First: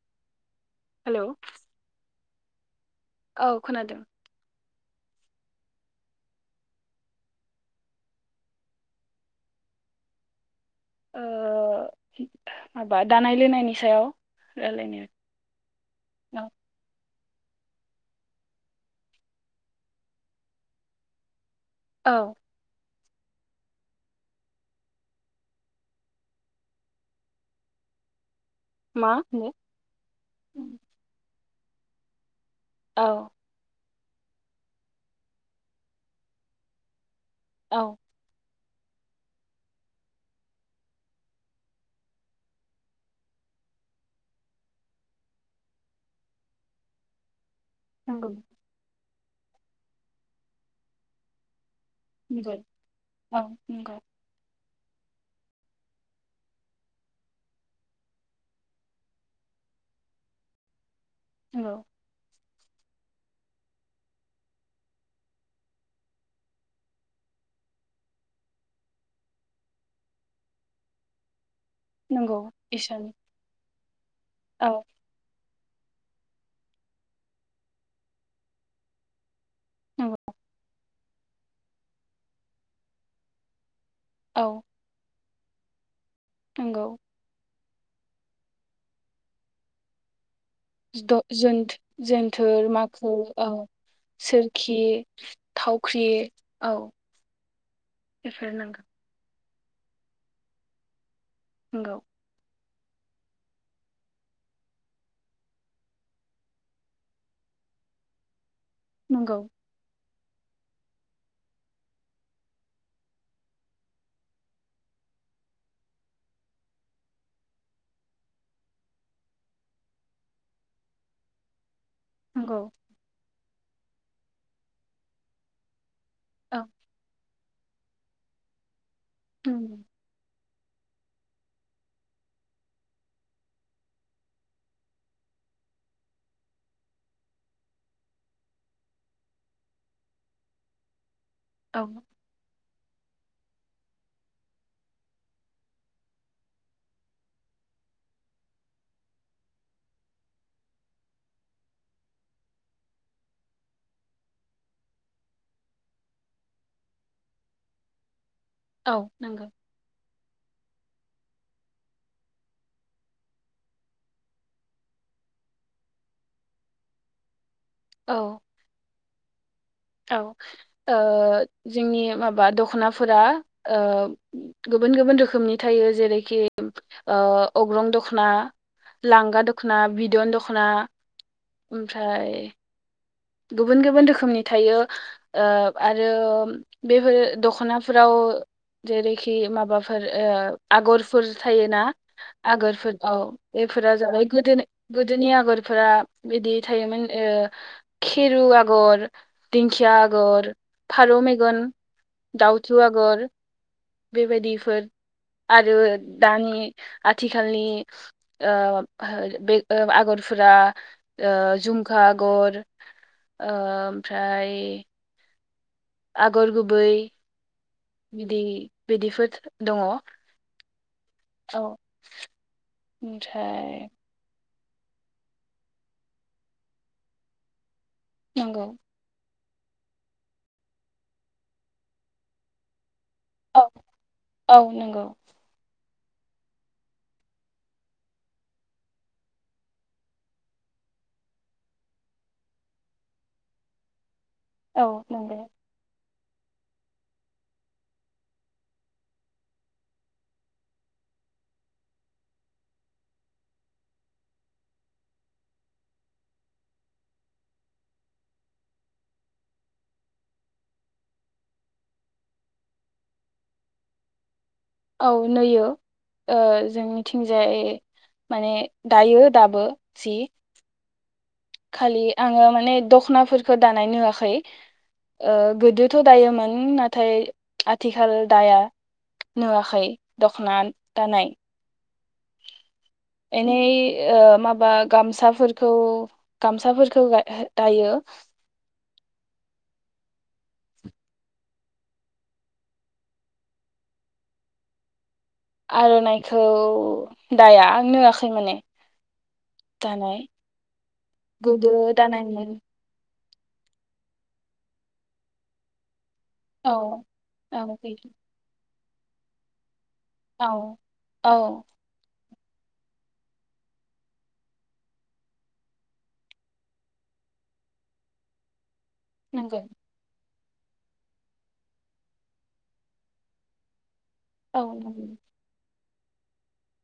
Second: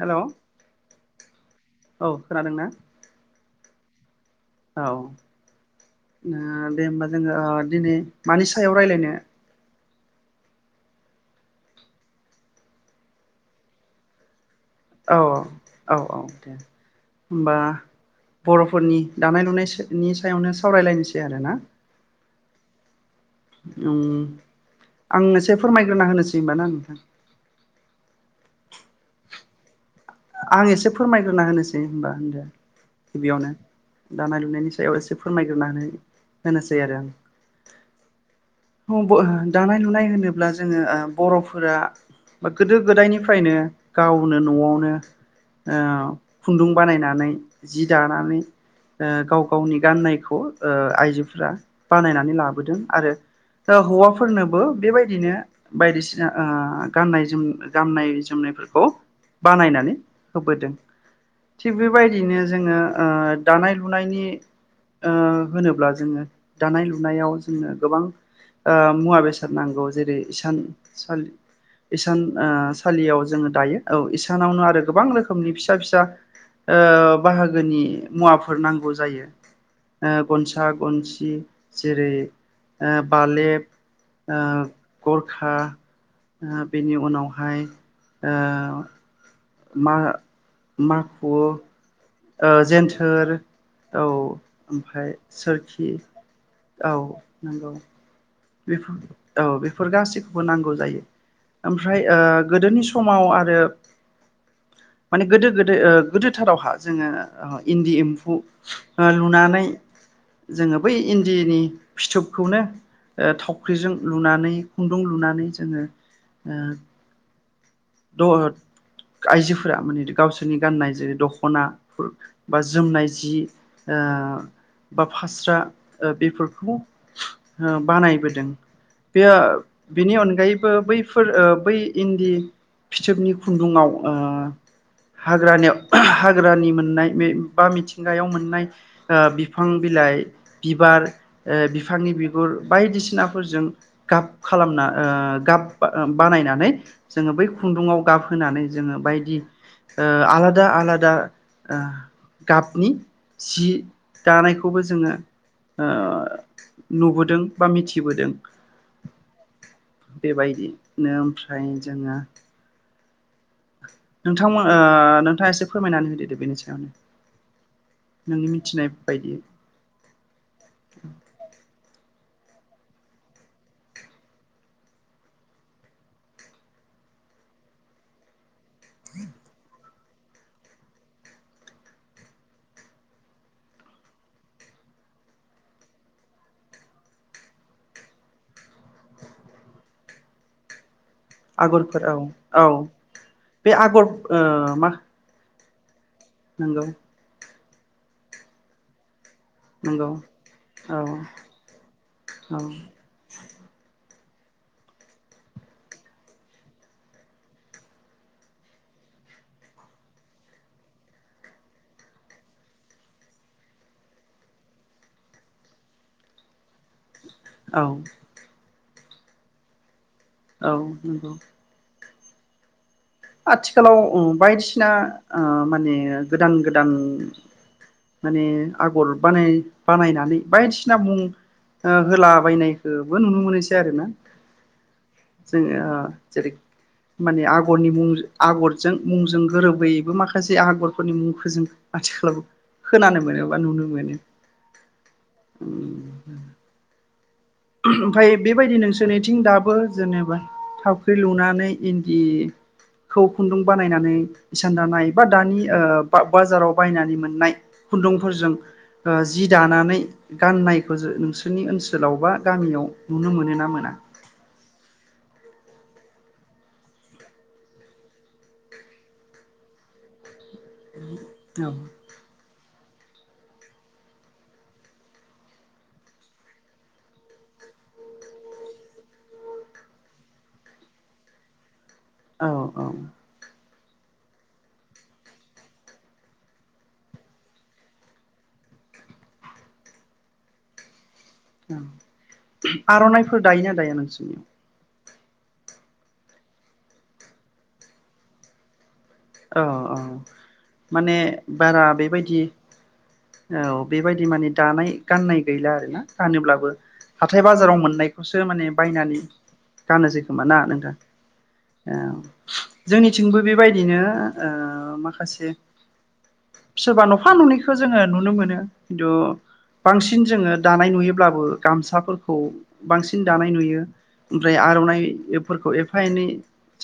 Hello. Hello. खोनादों ना? औ खोनादों। औ ओ दे होमबा जोङो दिनै मानि सायाव रायलायनो? ओ माबा दानाय लोंनायनि सायाव। रायलायनो औ औ औ औ दे। होमबा बर'फोरनि दानाय लुनायनि सायावनो सावरायलायनोसै आरो ना? औ उम आं एसे फोरमायग्रोना होनोसै होनबा ना नोंथां। मा होनो। आं एसे फोरमायग्रोना होनोसै होनबा होनदो। औ गिबियावनो दानाय लुनायनि सायाव एसे फोरमायग्रोना होनो होनोसै आरो आं। औ दानाय लुनाय होनोब्ला जोङो ओ बर'फोरा बा गोदो गोदायनिफ्रायनो गावनो न'आवनो ओ खुन्दुं बानायनानै जि नंगौ दानानै, ओ गाव गावनि गाननायखौ ओ आइजोफोरा बानायनानै नंगौ लाबोदों औ आरो नंगौ हौवाफोरनोबो बेबायदिनो बायदिसिना ओ गाननाय जोम गाननाय जोमनायफोरखौ बानायनानै होबोदों। थिग नंगौ बेबायदिनो जोङो ओ दानाय लुनायनि ओ होनोब्ला जोङो दानाय लुनायाव जोंनो गोबां ओ मुवा बेसाद नांगौ जेरै इसान सालि इसान नंगौ ओ इसान सालियाव जोङो दायो। औ इसा सानावनो औ आरो रोखोमनि फिसा फिसा ओ बाहागोनि मुवाफोर नांगौ जायो। ओ नंगौ गनसा गनसि दि जेरै ओ बालेब ओ औ गरखा ओ नंगौ बेनि उनावहाय ओ मा जिद' माखु जुन जों ओ जेनथोर औ सोरखि ओमफाय सोरखि थावख्रि औ नोंगौ। बेफोर नांगौ बेफो औ बेफोर गासैखौबो नांगौ जायो। नंगौ आमफ्राय ओ गोदोनि स समाव आरो माने गोदो गोदो ओ गोदोथारावहा जोङो ओ इन्दि एम्फु ओ नंगौ लुनानै जोङो बै इन्दिनि फिथोबखौनो ओ थावख्रिजों लुनानै खुन्दुं लुनानै जोङो ओ द आइजोफोरा माने गावसोरनि गाननाय जेरै दख'ना फोर नंगौ बा जोमनाय जि ओ बा फास्रा ओ औ बेफोरखौ हो बानायबोदों। बेयो नंगौ बेनि अनगायै बो बैफोर ओ बै इन्दि फिथोबनि खुन्दुङाव ओ हाग्रानियाव हाग्रानि मोननाय बे बा मिथिंगायाव मोननाय ओ बिफां बिलाइ बिबार ओ औ बिफांनि बिगुर बायदिसिनाफोरजों गाब खालामना ओ गाब बा ओ बानायनानै जोङो बै खुन्दुङाव गाब होनानै जोङो बायदि ओ आलादा आलादा ओ गाबनि सि दानायखौबो जोङो ओ नुबोदों बा मिथिबोदों। औ नोंगौ। बेबायदिनो ओमफ्राय जोङो नोंथांमोन ओ नोंथाङा एसे फोरमायनानै होदोदे बेनि सायावनो। औ नों मिथिनाय बायदि। औ ओ जोंनि माबा दख'नाफोरा ओ गुबुन गुबुन रोखोमनि थायो जेरैखि ओ अग्रं दख'ना। लांगा दुखना बि दन दख'ना ओमफ्राय गुबुन गुबुन रोखोमनि थायो ओ आरो बेफोर दख'नाफोराव जेरैखि माबाफोर ओ आगर फोर थायोना आगरफोर औ आगरफोर औ बे बेफोरा आगर जाबाय गोदो ओ मा गोदोनि आगर फोरा बिदि नंगौ थायोमोन ओ खिरु आगर। दिंखिया नंगौ आगर औ फारौ मेगन औ दाउथु आगर। बेबायदिफोर आरो दानि आथिखालनि ओ बे ओ आगरफोरा ओ झुमखा आगर ओ ओमफ्राय आगर गुबै। औ बिदि। बिदिफोर दङ। औ। नोंगौ। ओमफ्राय आथिखालाव ओ बायदिसि सिना ओ माने गोदान-गोदान माने नंगौ आगर बानाय बानायनानै बायदिसिना मुं ओ होलाबायनाय बो नुनो औ मोनोसै आरोना औ नंगौ जोङो जेरै माने आगरनि मुं आगरजों मुंजों गोरोबबोयैबो माखासे आगरफोरनि मुंखौ जों आथिखालाव खोनानो मोनो बा नुनो मोनो। औ नंगौ। [unintelligible] ओमफ्राय बेबायदि नोंसोरनिथिं दाबो जेनेबा थावख्रि लुनानै इन्दिखौ खुन्दुं बानायनानै इसान दानाय बा दानि ओ बाजाराव बायनानै मोननाय खुन्दुंफोरजों ओ जि दानानै गाननायखौ ज नोंसोरनि ओनसोलाव बा। गामियाव नुनो मोनो ना मोना? औ नैयो जों मिथिंजाय माने दायो दाबो जि। [unintelligible] खालि आङो मा माने दख'नाफोरखौ दानाय नुवाखै ओ गोदोथ' दायोमोन नाथाय आथिखाल दाया नुवाखै दख'ना दानाय। औ औ। एनै ओ माबा गामसाफोरखौ गामसाफोरखौ दायो। औ आर'नाइफोर दायोना दाया नोंसोरनियाव? आर'नाइखौ दाया आं नुवाखै माने। औ औ दानाय माने गोदो बारा बेबायदि दानायमोन औ बेबायदि माने दानाय गाननाय गैला आरो ना? फानोब्लाबो औ हाथाय औ बाजाराव मोननायखौसो माने बायनानै गानोसै खोमा औ ना नोंथां औ औ। जोंनिथिंबो बेबायदिनो ओ माखासे सोरबा न'फा न'नैखो जोङो नुनो मोनो। खिन्थु नंगौ बांसिन जोङो दानाय नुयोब्लाबो गामसाफोरखौ बांसिन दानाय नुयो। ओमफ्राय औ आर'नाइ नंगौ एफोरखौ एफ एफा एनै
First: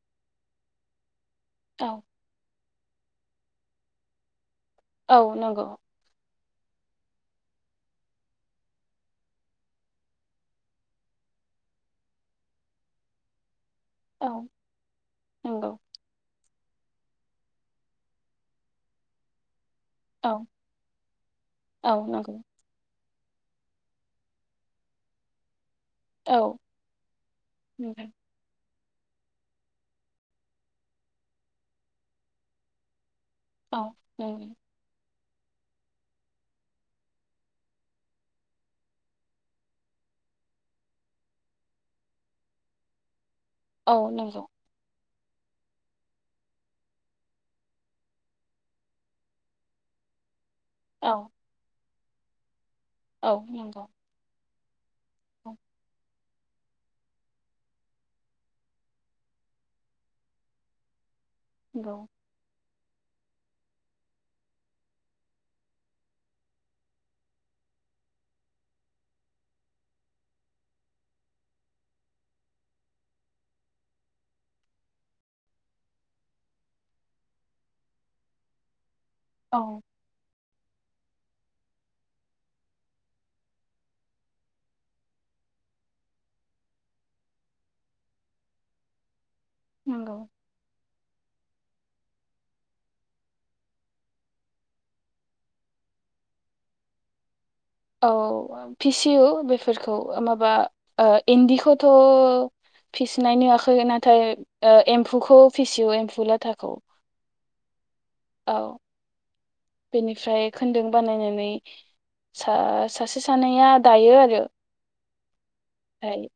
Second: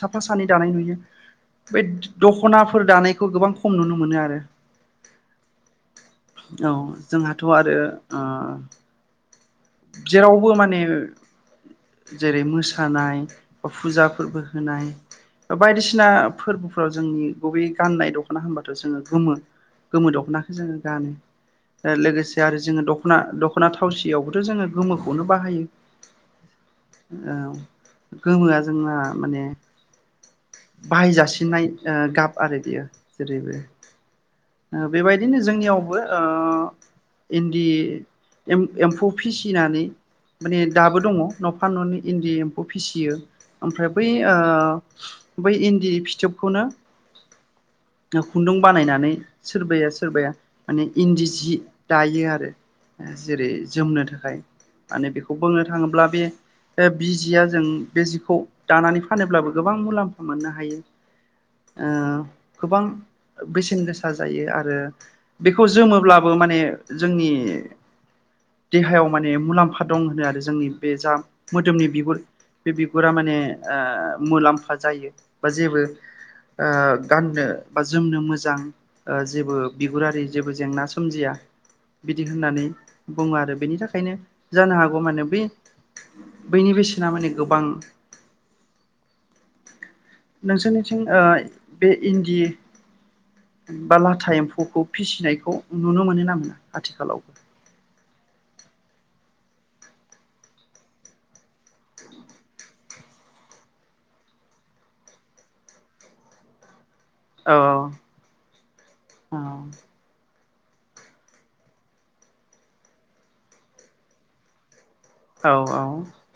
साफा सानै दानाय नुयो। औ [unintelligible] दख'नाफोर दानायखौ गोबां खम नुनो मोनो आरो। औ नंगौ। औ जोंहाथ' आरो ओ जेरावबो माने जेरै मोसानाय फुजा औ फोरबो होनाय बा नंगौ बायदिसिना फोरबो फोराव जोंनि गुबै गाननाय दख'ना होनबाथ' जोङो गोमो गोमो औ दख'नाखौ जोङो गानो औ नंगौ लोगोसे आरो जोङो दख दख'ना दख'ना थावसियावबो थ' जोङो गोमोखौनो बाहायो। औ औ नंगौ गोमोआ जोंना माने बाहायजासिननाय ओ गाब आरो बियो। अ ओ बेबायदिनो जोंनियावबो ओ इन्दि एम-एम्फौ फिसिनानै माने दाबो दङ न'फा न'नै इन्दि एम्फौ फिसियो। ओमफ्राय औ बै ओ नंगौ बै इन्दि फिथोबखौनो खुन्दुं बानायनानै सोरबाया सोरबाया माने औ इन्दि जि दायो आरो। औ जेरै नंगौ जोमनो थाखाय माने बेखौ बुंनो थाङोब्ला बे ओ बिजिया जों बे जिखौ दानानै फानोब्लाबो गोबां मुलाम्फा मोननो हायो। ओ नंगौ। गोबां बेसेन गोसा। सा जायो आरो बेखौ जोमोब्लाबो माने जोंनि देहायाव माने मुलाम्फा दं होनो आरो जोंनि बे जा मोदोमनि बिगुर बे बिगुरा माने ओ मुलाम्फा जायो बा जेबो ओ गाननो बा जोमनो मोजां। ओ जेबो औ बिगुरारि जेबो जेंना सोमजिया बिदि होननानै बुङो आरो बेनि थाखायनो जानो हागौ माने बे बैनि बेसेना माने गोबां नंगौ नोंसोरनिथिं ओ बे इन्डि बा लाथा एम्फौखौ फिसिनायखौ नुनो मोनो ना मोना आथिखालावबो औ फिसियो बेफोरखौ ओ माबा ओ इन्दिखौथ फिसिनाय निवाखै नाथाय एम्फौखौ फिसियो एम्फौ लाथाखौ औ अ बेनिफ्राय खोन्दों बानायनानै सा सासे सानैया दायो आरो औ औ ओमफ्राय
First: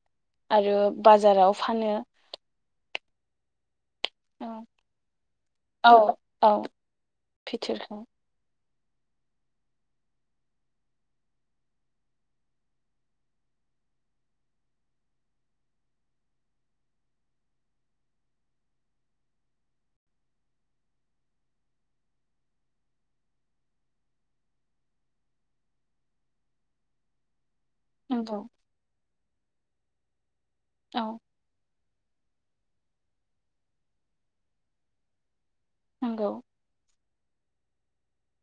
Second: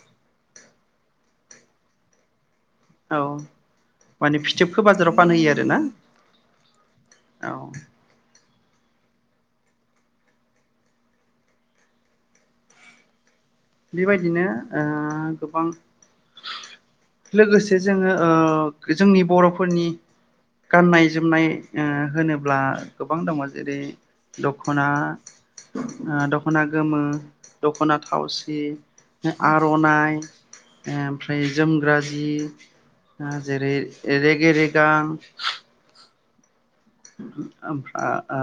आरो बाजाराव फानो औ माने औ फिथोबखो बाजाराव फानहैयो आरोना औ फिथोरखो बेबायदिनो ओ गोबां लोगोसे जोङो ओ जोंनि बर'फोरनि गाननाय जोमनाय ओ होनोब्ला गोबां दङ जेरै दख'ना ओ दख'ना गोमो दख'नाथाव नंगौ [unintelligible] आरनाय औ ओमफ्राय जोमग्रा जि ओ जेरै रेगे रेगां नोंगौ ओम आ ओ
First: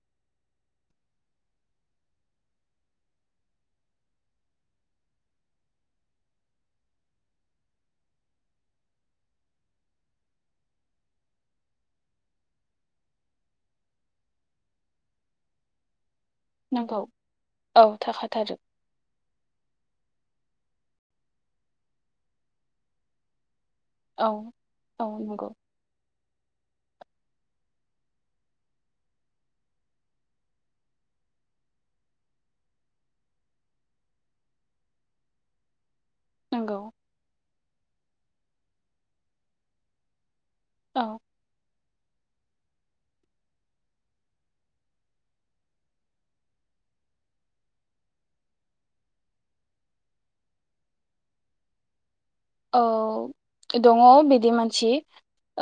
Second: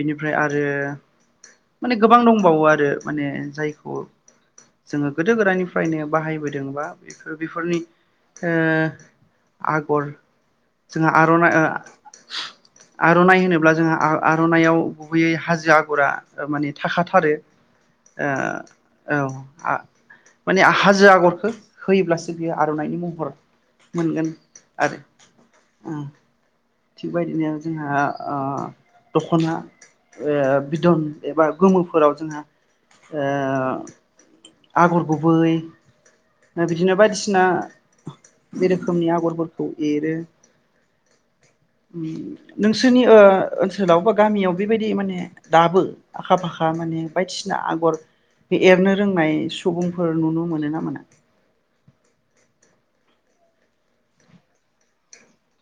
बिनिफ्राय आरो माने गोबां दंबावो आरो माने जायखौ जोङो गोदो गोदायनिफ्रायनो बाहायबोदों बा बेफोर बेफोरनि ओ आगर जोंहा आरनाय ओ आर'नाय होनोब्ला जोंहा आ-आर'नायाव गुबैयै हाजो आगरा ओ माने नंगौ थाखाथारो औ ओ थाखाथारो औ आ माने हाजो आगरखो होयोब्लासो बियो आर'नायनि महर मोनगोन औ आरो औ नंगौ अम थिगबायदिनो जोंहा ओ दख'ना ओ बिदन एबा गोमोफोराव जोंहा ओ आगर गुबै ओ नंगौ बिदिनो बायदिसिना बे रोखोमनि आगरफोरखौ एरो औ नोंसोरनि ओ ओनसोलाव बा गामियाव बेबायदि माने दाबो आखा फाखा माने बायदिसिना आगर बे एरनो रोंनाय सुबुंफोर नुनो मोनो ना मोना औ दङ बिदि मानसि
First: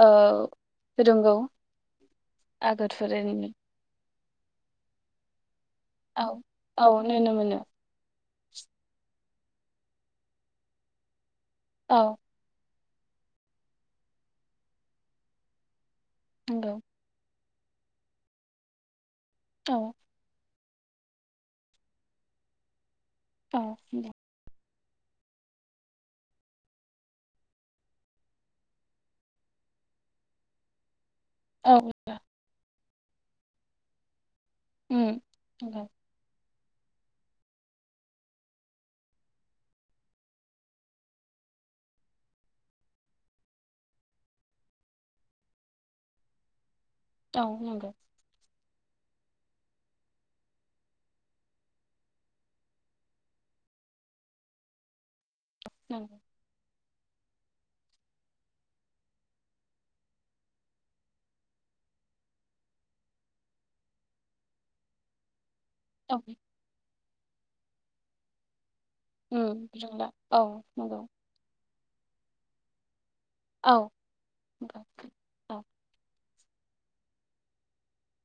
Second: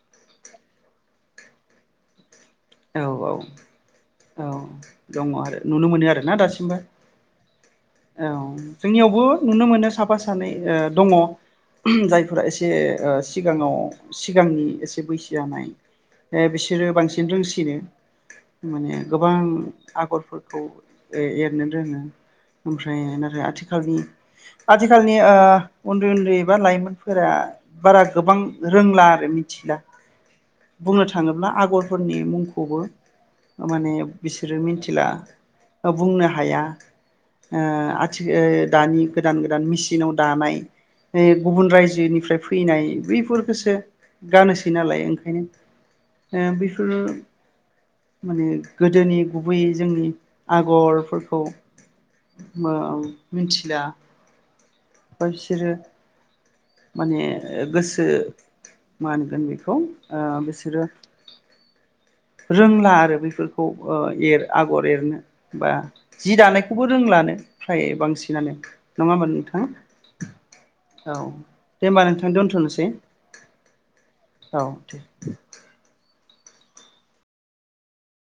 ओ रोंगौ औ आगरफोरएरनो औ दङ आरो नुनो मोनो आरो औ ना दासिमबो औ नुनो मोनो औ जोंनियावबो नुनो मोनो साफा सानै ओ दङ। औ जायफोरा एसे से ओ सिगाङाव सिगांनि एसे बैसो जानाय ए नंगौ बिसोरो बांसिन रोंसि सिनो माने गोबां औ आग'रफोर खौ ओ एरनो रोङो ओमफ्राय ओमफाय नाथाय औ आथिखालनि नंगौ आथिखालनि ओ उन्दै उन्दै बा लाइमोनफोरा बारा गोबां रोंला आरो मिथिला बुंनो थाङोब्ला औ आग'रफोरनि मुंखौ। खौबो ओ माने बिसोरो मिथिला उम नंगौ बा बुंनो हाया। ओ आथिखो दानि गोदान गोदान मिचिनाव दानाय ओ गुबुन रायजोनिफ्राय फैनाय बैफोरखौसो गानोसै नालाय ओंखायनो ओ बैफोर औ नंगौ। माने गोदोनि गुबैयै जोंनि आग'रफोरखौ ओ मिथिला। नंगौ [unintelligible] माने गोसो मा होनगोन बेखौ ओ बेसोरो रोंला आरो बैफोरखौ ओ एर आगर एरनो। बा औ जि दानायखौबो रोंलानो फ्राय बांसिनानो। नङा होमबा नोंथां? उम रोंला औ नंगौ औ। दे होमबा नोंथां दोनथनोसै। औ औ दे [unintelligible] औ।